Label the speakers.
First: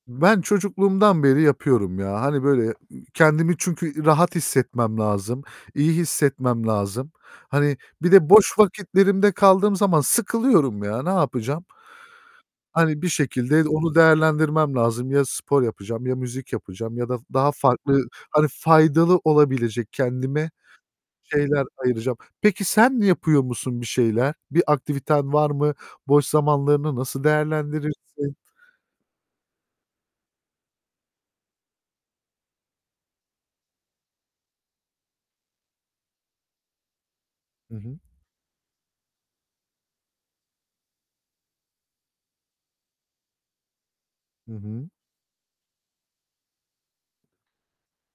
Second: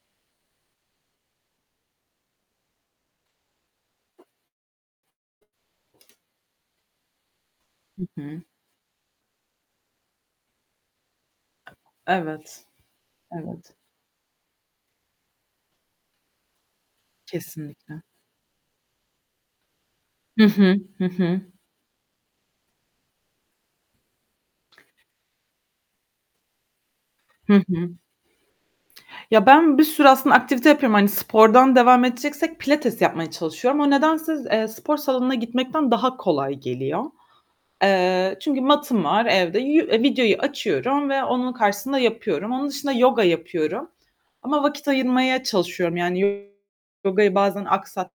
Speaker 1: Ben çocukluğumdan beri yapıyorum ya! Hani böyle, iii, kendimi çünkü i rahat hissetmem lazım, iyi hissetmem lazım. Hani
Speaker 2: Hı
Speaker 1: bir de
Speaker 2: hı.
Speaker 1: boş vakitlerimde kaldığım zaman sıkılıyorum ya! Ne yapacağım?
Speaker 2: Evet.
Speaker 1: Hani bir şekilde
Speaker 2: Evet.
Speaker 1: onu değerlendirmem lazım. Ya, spor yapacağım, ya müzik yapacağım ya da daha
Speaker 2: Kesinlikle.
Speaker 1: farklı, hani faydalı olabilecek
Speaker 2: Hı
Speaker 1: kendime
Speaker 2: hı. Hı hı.
Speaker 1: şeyler ayıracağım. Peki sen yapıyor musun bir şeyler? Bir aktiviten var mı? Boş zamanlarını nasıl
Speaker 2: Hı hı.
Speaker 1: değerlendirirsin?
Speaker 2: Ya, ben bir sürü aslında aktivite yapıyorum. Hani spordan devam edeceksek pilates yapmaya çalışıyorum. O nedense z eee, spor salonuna gitmekten daha kolay geliyor.
Speaker 1: Hı hı.
Speaker 2: Eee, çünkü matım var evde. Yü e videoyu açıyorum ve onun karşısında yapıyorum. Onun dışında yoga yapıyorum
Speaker 1: Hı
Speaker 2: ama vakit
Speaker 1: hı.
Speaker 2: ayırmaya çalışıyorum. Yani yogayı bazen aksat